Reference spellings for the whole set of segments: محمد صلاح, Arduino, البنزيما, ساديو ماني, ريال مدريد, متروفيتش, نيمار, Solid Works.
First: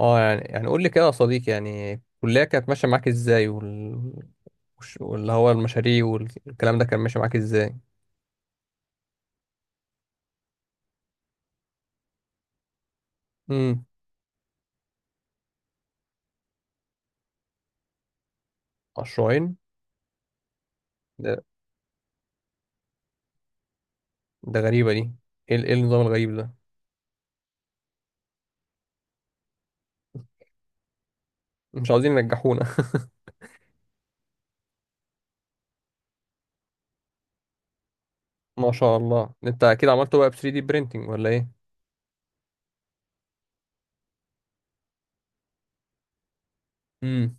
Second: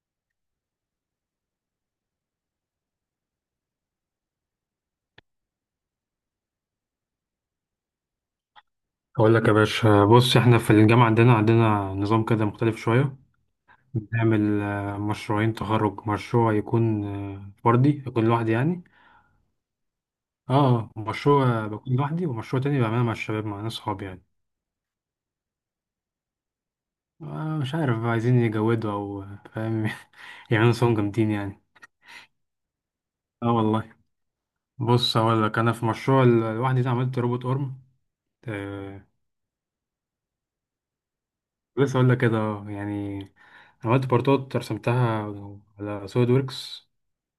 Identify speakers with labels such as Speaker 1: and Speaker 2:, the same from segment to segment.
Speaker 1: يعني قول لي كده يا صديقي، يعني الكلية كانت ماشية معاك ازاي واللي هو المشاريع والكلام ده كان ماشي معاك ازاي؟
Speaker 2: أقول لك يا باشا، بص إحنا في الجامعة عندنا نظام كده مختلف شوية.
Speaker 1: امم.
Speaker 2: بنعمل مشروعين تخرج، مشروع يكون فردي يكون لوحدي يعني.
Speaker 1: مشروعين.
Speaker 2: اه،
Speaker 1: ده
Speaker 2: مشروع بكون لوحدي ومشروع تاني بعمله مع الشباب، مع ناس صحابي يعني.
Speaker 1: ده غريبة دي. ايه النظام الغريب ده؟
Speaker 2: آه مش عارف بقى، عايزين يجودوا أو فاهم. يعملوا صوم جامدين يعني.
Speaker 1: مش عاوزين ينجحونا.
Speaker 2: اه والله. بص أقول لك، أنا في مشروع لوحدي ده عملت روبوت أرم.
Speaker 1: ما شاء
Speaker 2: آه
Speaker 1: الله انت اكيد عملته بقى ب 3D printing ولا ايه؟
Speaker 2: لسه أقول لك كده يعني. عملت بارتات رسمتها على سوليد ووركس،
Speaker 1: امم.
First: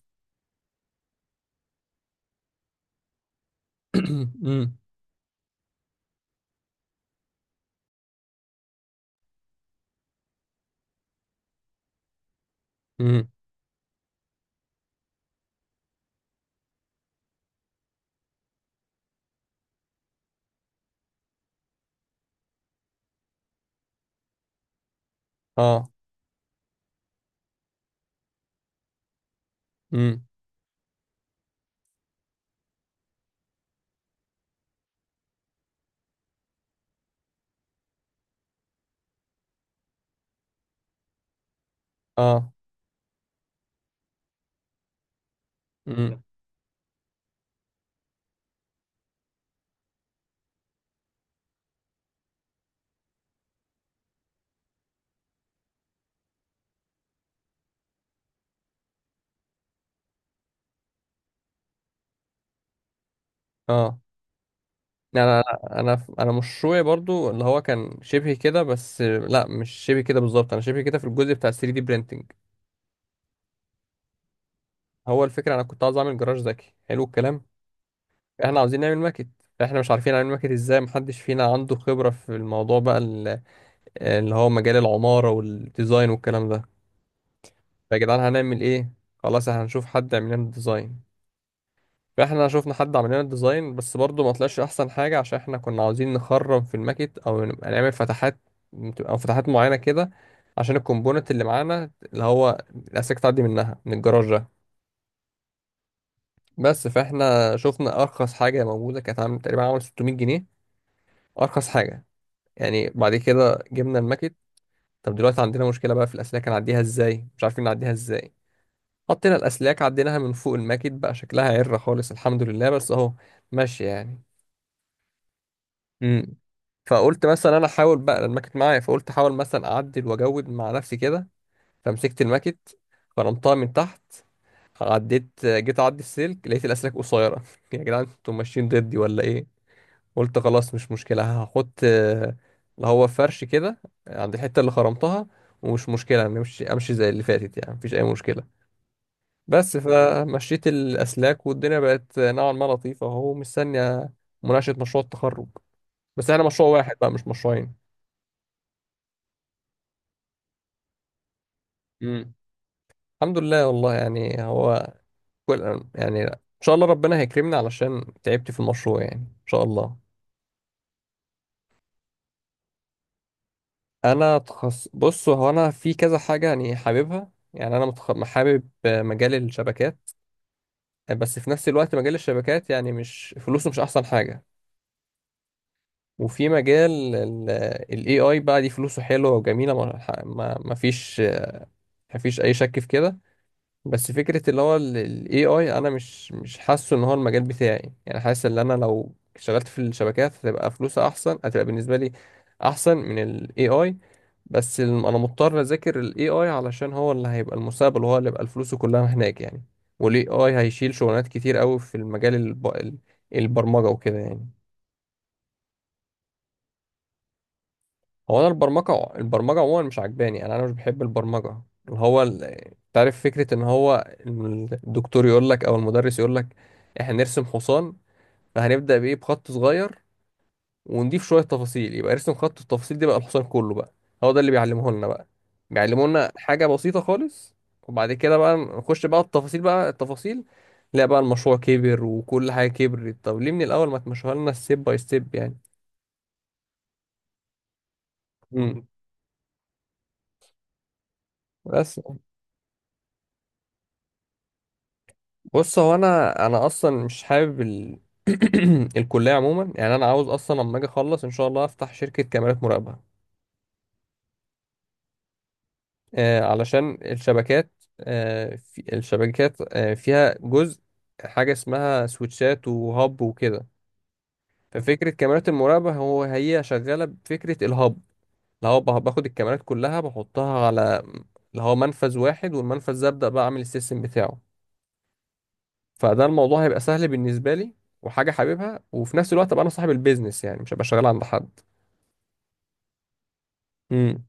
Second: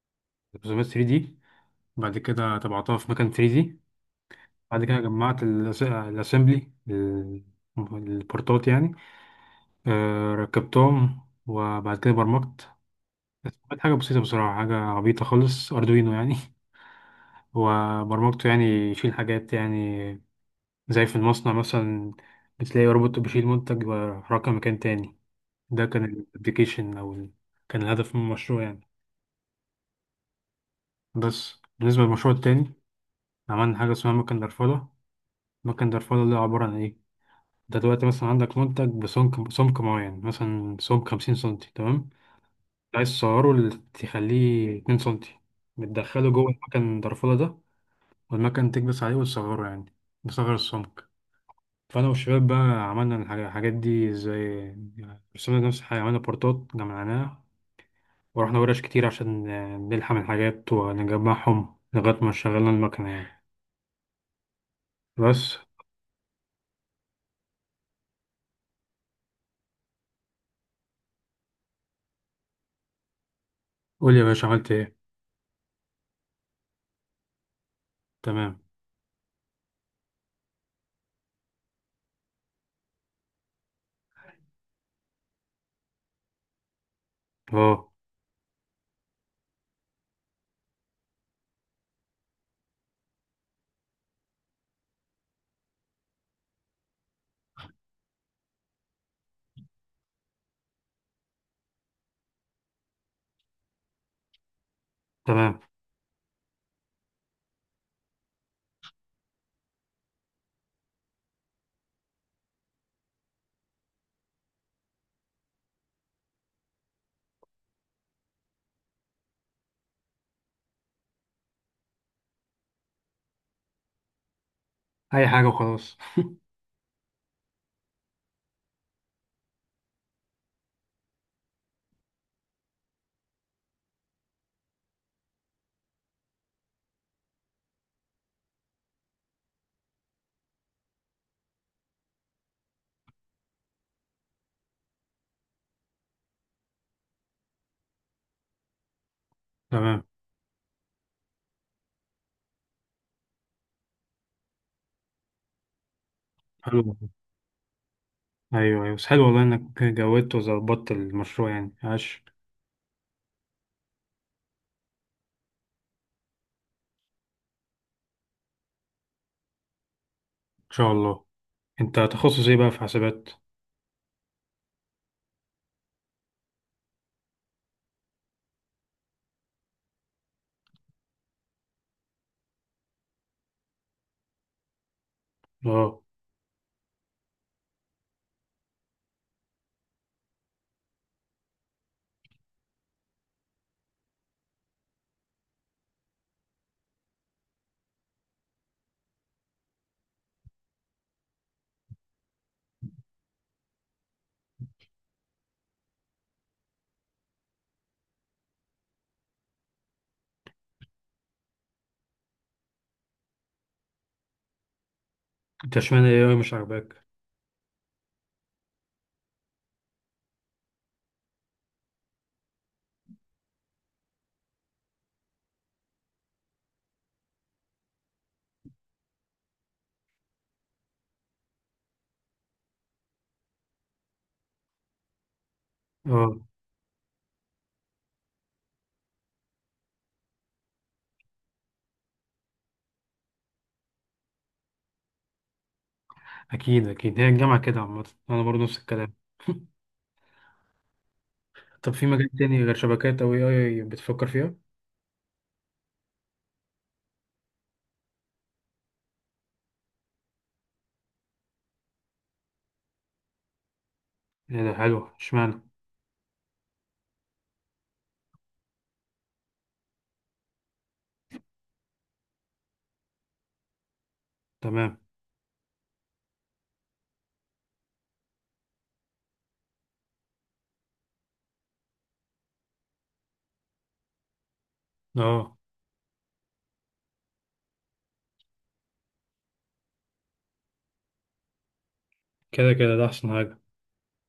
Speaker 2: رسومات 3D. بعد كده طبعتها في مكان 3D.
Speaker 1: امم،
Speaker 2: بعد كده جمعت الأسمبلي، البورتات يعني. ركبتهم. وبعد كده برمجت.
Speaker 1: امم.
Speaker 2: كانت حاجة بسيطة بصراحة، حاجة عبيطة خالص، أردوينو يعني. وبرمجته يعني يشيل حاجات يعني، زي في المصنع مثلا بتلاقي روبوت بيشيل منتج ويحركه مكان تاني. ده
Speaker 1: اه.
Speaker 2: كان الابليكيشن أو كان الهدف من المشروع يعني.
Speaker 1: امم.
Speaker 2: بس بالنسبة للمشروع التاني، عملنا حاجة اسمها مكن درفلة. مكن درفلة اللي عبارة عن إيه؟ انت دلوقتي مثلا عندك منتج بسمك، سمك معين، مثلا سمك 50 سنتي، تمام.
Speaker 1: اه.
Speaker 2: عايز تصغره، تخليه 2 سنتي.
Speaker 1: امم.
Speaker 2: بتدخله جوه المكن الدرفولة ده. والمكن تكبس عليه وتصغره يعني، بصغر السمك. فأنا والشباب بقى عملنا الحاجات دي، زي رسمنا نفس الحاجة، عملنا بورتات جمعناها. ورحنا ورش كتير عشان نلحم الحاجات ونجمعهم لغاية ما شغلنا المكنة يعني،
Speaker 1: اه. يعني انا،
Speaker 2: بس.
Speaker 1: انا مشروعي برضو اللي هو كان شبه كده، بس لا مش شبه كده بالظبط، انا شبه كده في الجزء بتاع 3D printing.
Speaker 2: قول يا باشا، عملت ايه؟
Speaker 1: هو الفكرة أنا كنت عاوز أعمل جراج ذكي، حلو الكلام. إحنا
Speaker 2: تمام.
Speaker 1: عاوزين نعمل ماكت. إحنا مش عارفين نعمل ماكت إزاي، محدش فينا عنده خبرة في الموضوع بقى اللي هو مجال العمارة والديزاين والكلام ده.
Speaker 2: اه،
Speaker 1: فيا جدعان هنعمل إيه؟ خلاص إحنا هنشوف حد يعمل لنا الديزاين. فإحنا شوفنا حد عمل لنا الديزاين بس برضه ما طلعش أحسن حاجة، عشان إحنا كنا عاوزين نخرم في الماكت أو نبقى نعمل فتحات، أو فتحات معينة كده، عشان الكومبوننت اللي معانا اللي هو الأسلاك تعدي منها من الجراج ده.
Speaker 2: تمام.
Speaker 1: بس فاحنا شفنا ارخص حاجه موجوده كانت عامل تقريبا عامل 600 جنيه، ارخص حاجه يعني. بعد كده جبنا الماكت، طب دلوقتي عندنا مشكله بقى في الاسلاك هنعديها ازاي؟ مش عارفين نعديها ازاي. حطينا الاسلاك عديناها من فوق الماكت، بقى شكلها عره خالص، الحمد لله بس اهو ماشي يعني.
Speaker 2: أي حاجة وخلاص.
Speaker 1: امم. فقلت مثلا انا احاول بقى الماكت معايا، فقلت احاول مثلا اعدل واجود مع نفسي كده. فمسكت الماكت فرمتها من تحت، عديت جيت اعدي السلك لقيت الاسلاك قصيره. يا جدعان انتوا ماشيين ضدي ولا ايه؟ قلت خلاص مش مشكلة، هحط اللي هو فرش كده عند الحتة اللي خرمتها، ومش مشكلة نمشي، أمشي زي اللي فاتت يعني، مفيش أي مشكلة. بس
Speaker 2: تمام.
Speaker 1: فمشيت الأسلاك والدنيا بقت نوعا ما لطيفة وهو مستنية مناقشة مشروع التخرج. بس احنا مشروع
Speaker 2: حلو.
Speaker 1: واحد بقى مش مشروعين.
Speaker 2: ايوه ايوه، بس حلو والله انك جودت وظبطت المشروع يعني، عاش.
Speaker 1: امم. الحمد لله والله، يعني هو كل، يعني إن شاء الله ربنا هيكرمني علشان تعبت في المشروع يعني، إن شاء الله.
Speaker 2: ان شاء الله. انت تخصص ايه بقى، في حسابات؟
Speaker 1: أنا بص، هو أنا في كذا حاجة يعني حاببها، يعني أنا حابب مجال الشبكات. بس في نفس الوقت مجال الشبكات يعني مش فلوسه مش احسن حاجة.
Speaker 2: اه،
Speaker 1: وفي مجال الاي اي بقى دي فلوسه حلوة وجميلة، ما فيش اي شك في كده. بس فكرة اللي هو الاي اي انا مش حاسه ان هو المجال بتاعي، يعني حاسس ان انا لو اشتغلت في الشبكات هتبقى فلوسها احسن، هتبقى بالنسبة لي احسن من الاي اي. بس انا مضطر اذاكر الاي اي علشان هو اللي هيبقى المستقبل وهو اللي هيبقى فلوسه كلها هناك يعني. والاي اي هيشيل شغلانات كتير قوي في المجال البرمجه وكده يعني.
Speaker 2: انت اشمعنى ايه أوي مش عاجباك؟
Speaker 1: هو انا البرمجه عموما مش عجباني، انا مش بحب البرمجه. اللي هو تعرف فكره ان هو الدكتور يقول لك او المدرس يقول لك احنا نرسم حصان، فهنبدا بايه؟ بخط صغير ونضيف شويه تفاصيل، يبقى رسم خط، التفاصيل دي بقى الحصان كله بقى. هو ده اللي بيعلمه لنا بقى، بيعلمه لنا
Speaker 2: اه
Speaker 1: حاجه بسيطه خالص. وبعد كده بقى نخش بقى التفاصيل، لا بقى المشروع كبر وكل حاجه كبرت. طب ليه من الاول ما تمشوها لنا ستيب باي ستيب يعني؟
Speaker 2: اكيد اكيد، هي الجامعه كده عامه، انا برضه نفس
Speaker 1: امم.
Speaker 2: الكلام. طب
Speaker 1: بس.
Speaker 2: في مجال تاني غير شبكات او اي اي بتفكر فيها؟
Speaker 1: بص هو انا اصلا مش حابب الكليه عموما يعني، انا عاوز اصلا لما اجي اخلص ان شاء الله افتح شركه كاميرات مراقبه.
Speaker 2: ايه ده حلو، اشمعنى؟
Speaker 1: علشان الشبكات، في الشبكات فيها جزء، حاجة اسمها سويتشات وهاب وكده.
Speaker 2: تمام.
Speaker 1: ففكرة كاميرات المراقبة هو هي شغالة بفكرة الهاب، اللي هو باخد الكاميرات كلها بحطها على اللي هو منفذ واحد، والمنفذ ده أبدأ بقى أعمل السيستم بتاعه.
Speaker 2: اه
Speaker 1: فده الموضوع هيبقى سهل بالنسبة لي، وحاجة حاببها، وفي نفس الوقت أبقى أنا صاحب البيزنس يعني مش هبقى شغال عند حد.
Speaker 2: كده كده، ده احسن حاجه.
Speaker 1: امم.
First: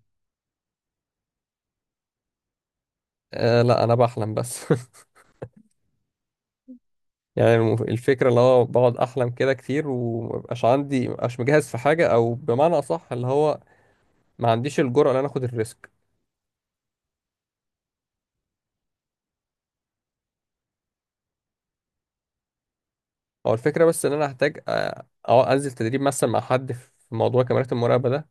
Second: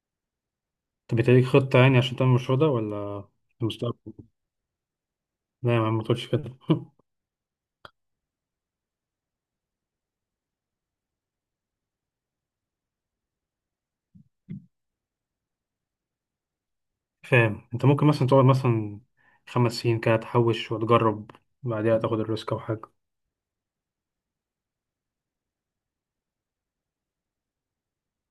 Speaker 2: طب انت ليك خطه يعني عشان تعمل المشروع ده ولا؟ في
Speaker 1: آه لا أنا
Speaker 2: المستقبل؟
Speaker 1: بحلم بس.
Speaker 2: لا يا عم، ما تقولش كده.
Speaker 1: يعني الفكرة اللي هو بقعد أحلم كده كتير ومبقاش عندي، مبقاش مجهز في حاجة، أو بمعنى أصح اللي هو ما عنديش الجرأة إن أنا آخد الريسك.
Speaker 2: فاهم، انت ممكن مثلا تقعد مثلا 5 سنين كده تحوش وتجرب، بعدها تاخد الريسك او حاجه.
Speaker 1: هو الفكرة بس إن أنا هحتاج أو أنزل تدريب مثلا مع حد في موضوع كاميرات المراقبة ده،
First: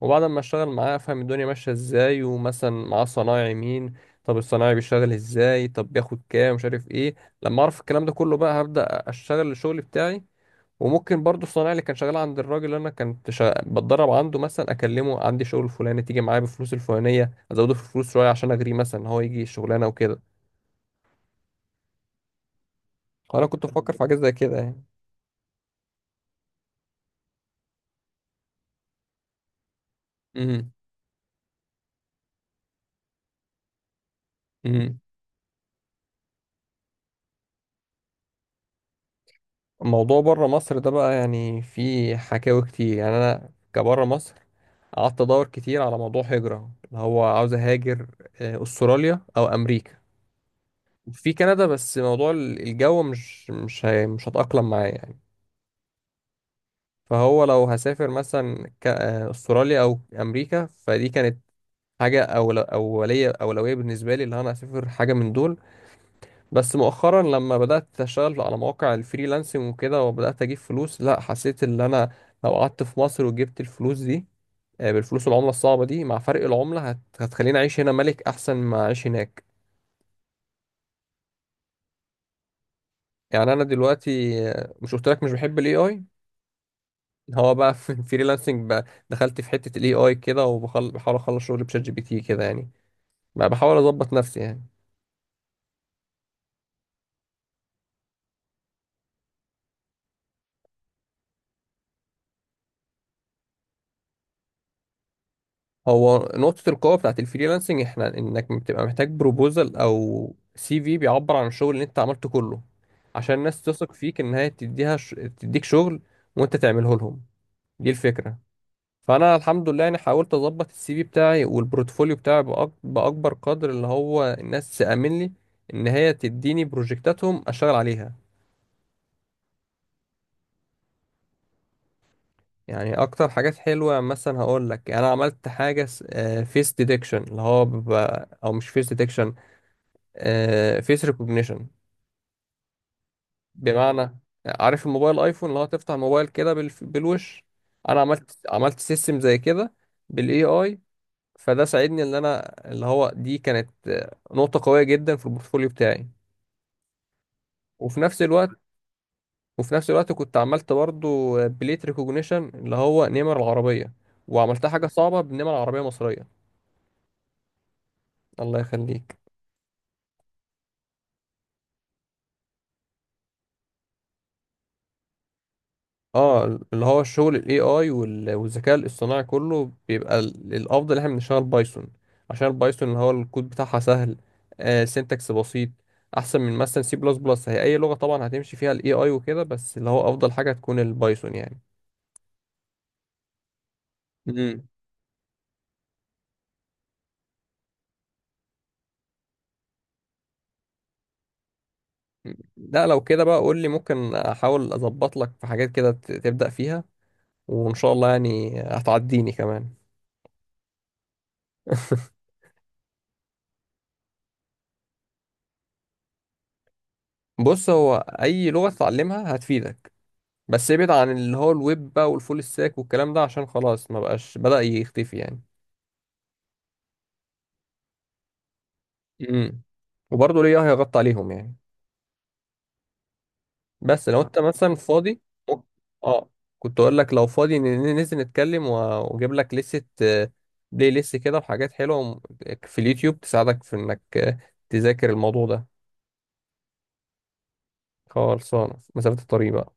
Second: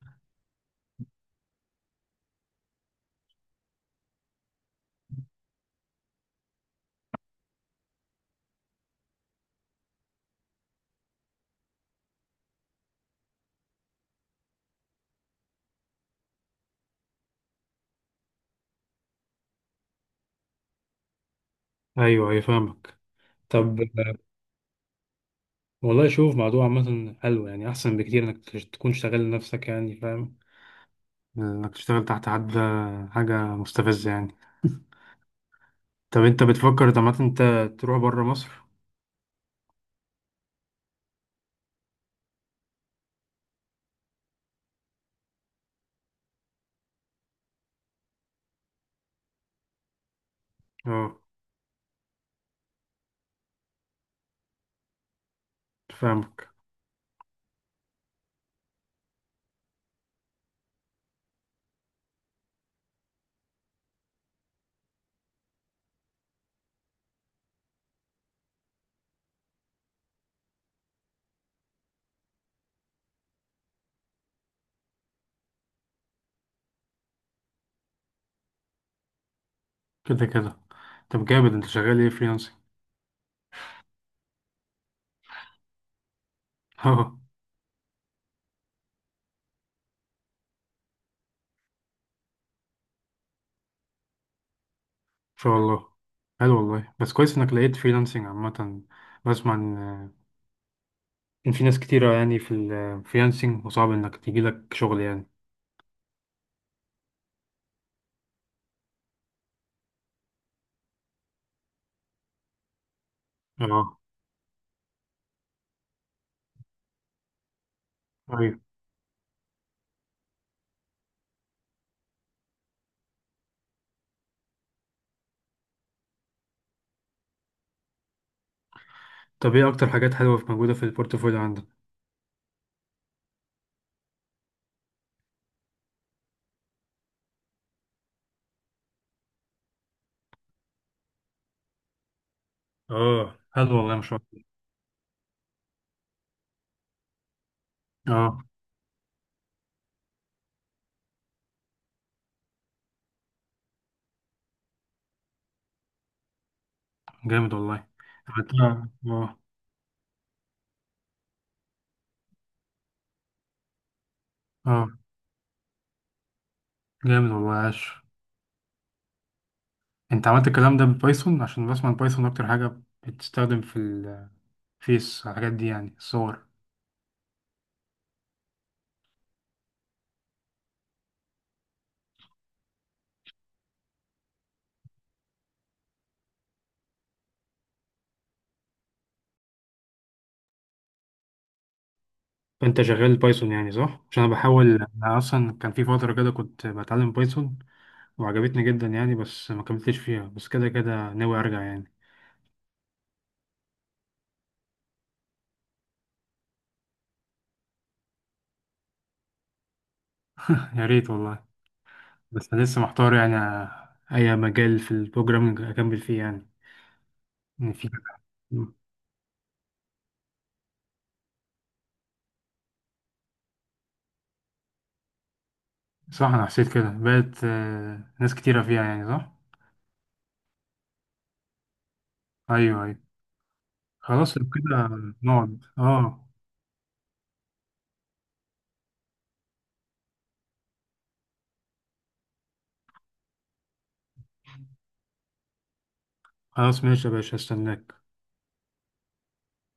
Speaker 1: وبعد ما أشتغل معاه أفهم الدنيا ماشية إزاي، ومثلا معاه صنايعي مين، طب الصنايعي بيشتغل إزاي، طب بياخد كام مش عارف إيه. لما أعرف الكلام ده كله بقى هبدأ أشتغل الشغل بتاعي. وممكن برضو الصنايعي اللي كان شغال عند الراجل اللي انا كنت بتدرب عنده، مثلا اكلمه عندي شغل فلاني تيجي معايا بالفلوس الفلانيه، ازوده في الفلوس شويه عشان اغريه مثلا ان هو يجي الشغلانه وكده.
Speaker 2: ايوه ايوه فاهمك.
Speaker 1: فانا كنت
Speaker 2: طب
Speaker 1: بفكر في حاجات زي كده يعني.
Speaker 2: والله شوف، موضوع عامة حلو يعني، احسن بكتير انك تكون شغال لنفسك يعني، فاهم.
Speaker 1: امم.
Speaker 2: انك تشتغل تحت حد حاجة مستفزة يعني.
Speaker 1: امم.
Speaker 2: طب انت بتفكر طب عامة انت تروح بره مصر؟
Speaker 1: الموضوع بره مصر ده بقى يعني فيه حكاوي كتير يعني. انا كبره مصر قعدت ادور كتير على موضوع هجره اللي هو عاوز اهاجر، استراليا او امريكا،
Speaker 2: اه،
Speaker 1: في كندا بس موضوع الجو مش هتأقلم معايا.
Speaker 2: فاهمك.
Speaker 1: فهو لو هسافر مثلا استراليا او امريكا، فدي كانت حاجه أول اوليه اولويه بالنسبه لي، اللي انا اسافر حاجه من دول. بس مؤخرا لما بدات اشتغل على مواقع الفريلانسنج وكده وبدات اجيب فلوس، لا حسيت ان انا لو قعدت في مصر وجبت الفلوس دي، بالفلوس العمله الصعبه دي مع فرق العمله هتخليني اعيش هنا ملك احسن ما اعيش هناك.
Speaker 2: كده كده. طب جامد، انت شغال ايه فريلانسنج؟
Speaker 1: يعني انا دلوقتي، مش قلت لك مش بحب الاي اي؟
Speaker 2: اه ان
Speaker 1: هو بقى في الفريلانسنج بقى دخلت في حته الاي اي كده، وبحاول اخلص شغل بشات جي بي تي كده يعني، ما بحاول اظبط نفسي يعني.
Speaker 2: شاء الله. حلو والله، بس كويس انك لقيت فريلانسنج عامة. بسمع ان في ناس كتيرة يعني في الفريلانسنج، وصعب انك تجيلك شغل يعني.
Speaker 1: هو نقطة القوة بتاعت الفريلانسنج احنا انك بتبقى محتاج بروبوزل او سي في بيعبر عن الشغل اللي انت عملته كله عشان الناس تثق
Speaker 2: اه،
Speaker 1: فيك ان هي تديك شغل وانت تعمله لهم، دي الفكرة.
Speaker 2: ايوه.
Speaker 1: فانا الحمد لله يعني حاولت اظبط السي في بتاعي والبورتفوليو بتاعي باكبر قدر، اللي هو الناس تأمن لي ان هي تديني بروجكتاتهم اشتغل عليها.
Speaker 2: طب ايه اكتر حاجات حلوه في موجوده في البورتفوليو عندك؟
Speaker 1: يعني اكتر حاجات حلوه مثلا هقول لك، انا عملت حاجه فيس ديتكشن اللي هو بيبقى، او مش فيس ديتكشن، فيس ريكوجنيشن.
Speaker 2: اه حلو والله ما
Speaker 1: بمعنى
Speaker 2: شاء الله.
Speaker 1: عارف الموبايل ايفون اللي هو تفتح الموبايل كده بالوش؟ انا عملت
Speaker 2: اه
Speaker 1: عملت سيستم زي كده بالاي اي. فده ساعدني ان انا اللي هو دي كانت نقطه قويه جدا في البورتفوليو بتاعي.
Speaker 2: جامد والله.
Speaker 1: وفي نفس الوقت
Speaker 2: عملتها، اه.
Speaker 1: وفي نفس الوقت كنت عملت برضو بليت ريكوجنيشن اللي هو نمر العربيه، وعملتها حاجه
Speaker 2: اه
Speaker 1: صعبه بنمر عربيه مصريه.
Speaker 2: جامد والله، عاش.
Speaker 1: الله يخليك.
Speaker 2: انت عملت الكلام ده بالبايثون؟ عشان بسمع البايثون اكتر حاجه بتستخدم في الفيس، الحاجات دي يعني، الصور.
Speaker 1: اه اللي هو الشغل الاي اي والذكاء الاصطناعي كله بيبقى الافضل احنا بنشتغل بايثون، عشان البايثون اللي هو الكود بتاعها سهل، سينتاكس بسيط، احسن من مثلا سي بلس بلس. هي اي لغة طبعا هتمشي فيها الاي اي وكده بس اللي هو افضل حاجة تكون البايثون يعني.
Speaker 2: فانت شغال بايثون يعني صح؟ عشان انا
Speaker 1: امم.
Speaker 2: بحاول، انا اصلا كان في فتره كده كنت بتعلم بايثون وعجبتني جدا يعني، بس ما كملتش فيها، بس كده كده ناوي ارجع يعني.
Speaker 1: لا لو كده بقى قول لي، ممكن احاول اظبط لك في حاجات كده تبدأ فيها، وان شاء الله يعني هتعديني كمان.
Speaker 2: يا ريت والله. بس أنا لسه محتار يعني، أي مجال في البروجرامينج أكمل فيه يعني.
Speaker 1: بص
Speaker 2: إن في.
Speaker 1: هو اي لغة تتعلمها هتفيدك، بس ابعد عن اللي هو الويب بقى والفول ستاك والكلام ده عشان خلاص ما بقاش، بدأ يختفي يعني.
Speaker 2: صح، أنا حسيت كده بقت ناس كتيرة فيها يعني، صح؟
Speaker 1: امم. وبرضه ليه هيغطي عليهم يعني.
Speaker 2: أيوه أيوه.
Speaker 1: بس لو انت
Speaker 2: خلاص لو
Speaker 1: مثلا
Speaker 2: كده،
Speaker 1: فاضي
Speaker 2: نقعد
Speaker 1: ممكن-
Speaker 2: أه.
Speaker 1: اه، كنت اقول لك لو فاضي ننزل نتكلم واجيب لك لستة، بلاي ليست كده وحاجات حلوة في اليوتيوب تساعدك في انك تذاكر الموضوع ده.
Speaker 2: خلاص ماشي يا باشا، هستناك.
Speaker 1: خلصانة مسافة الطريق بقى.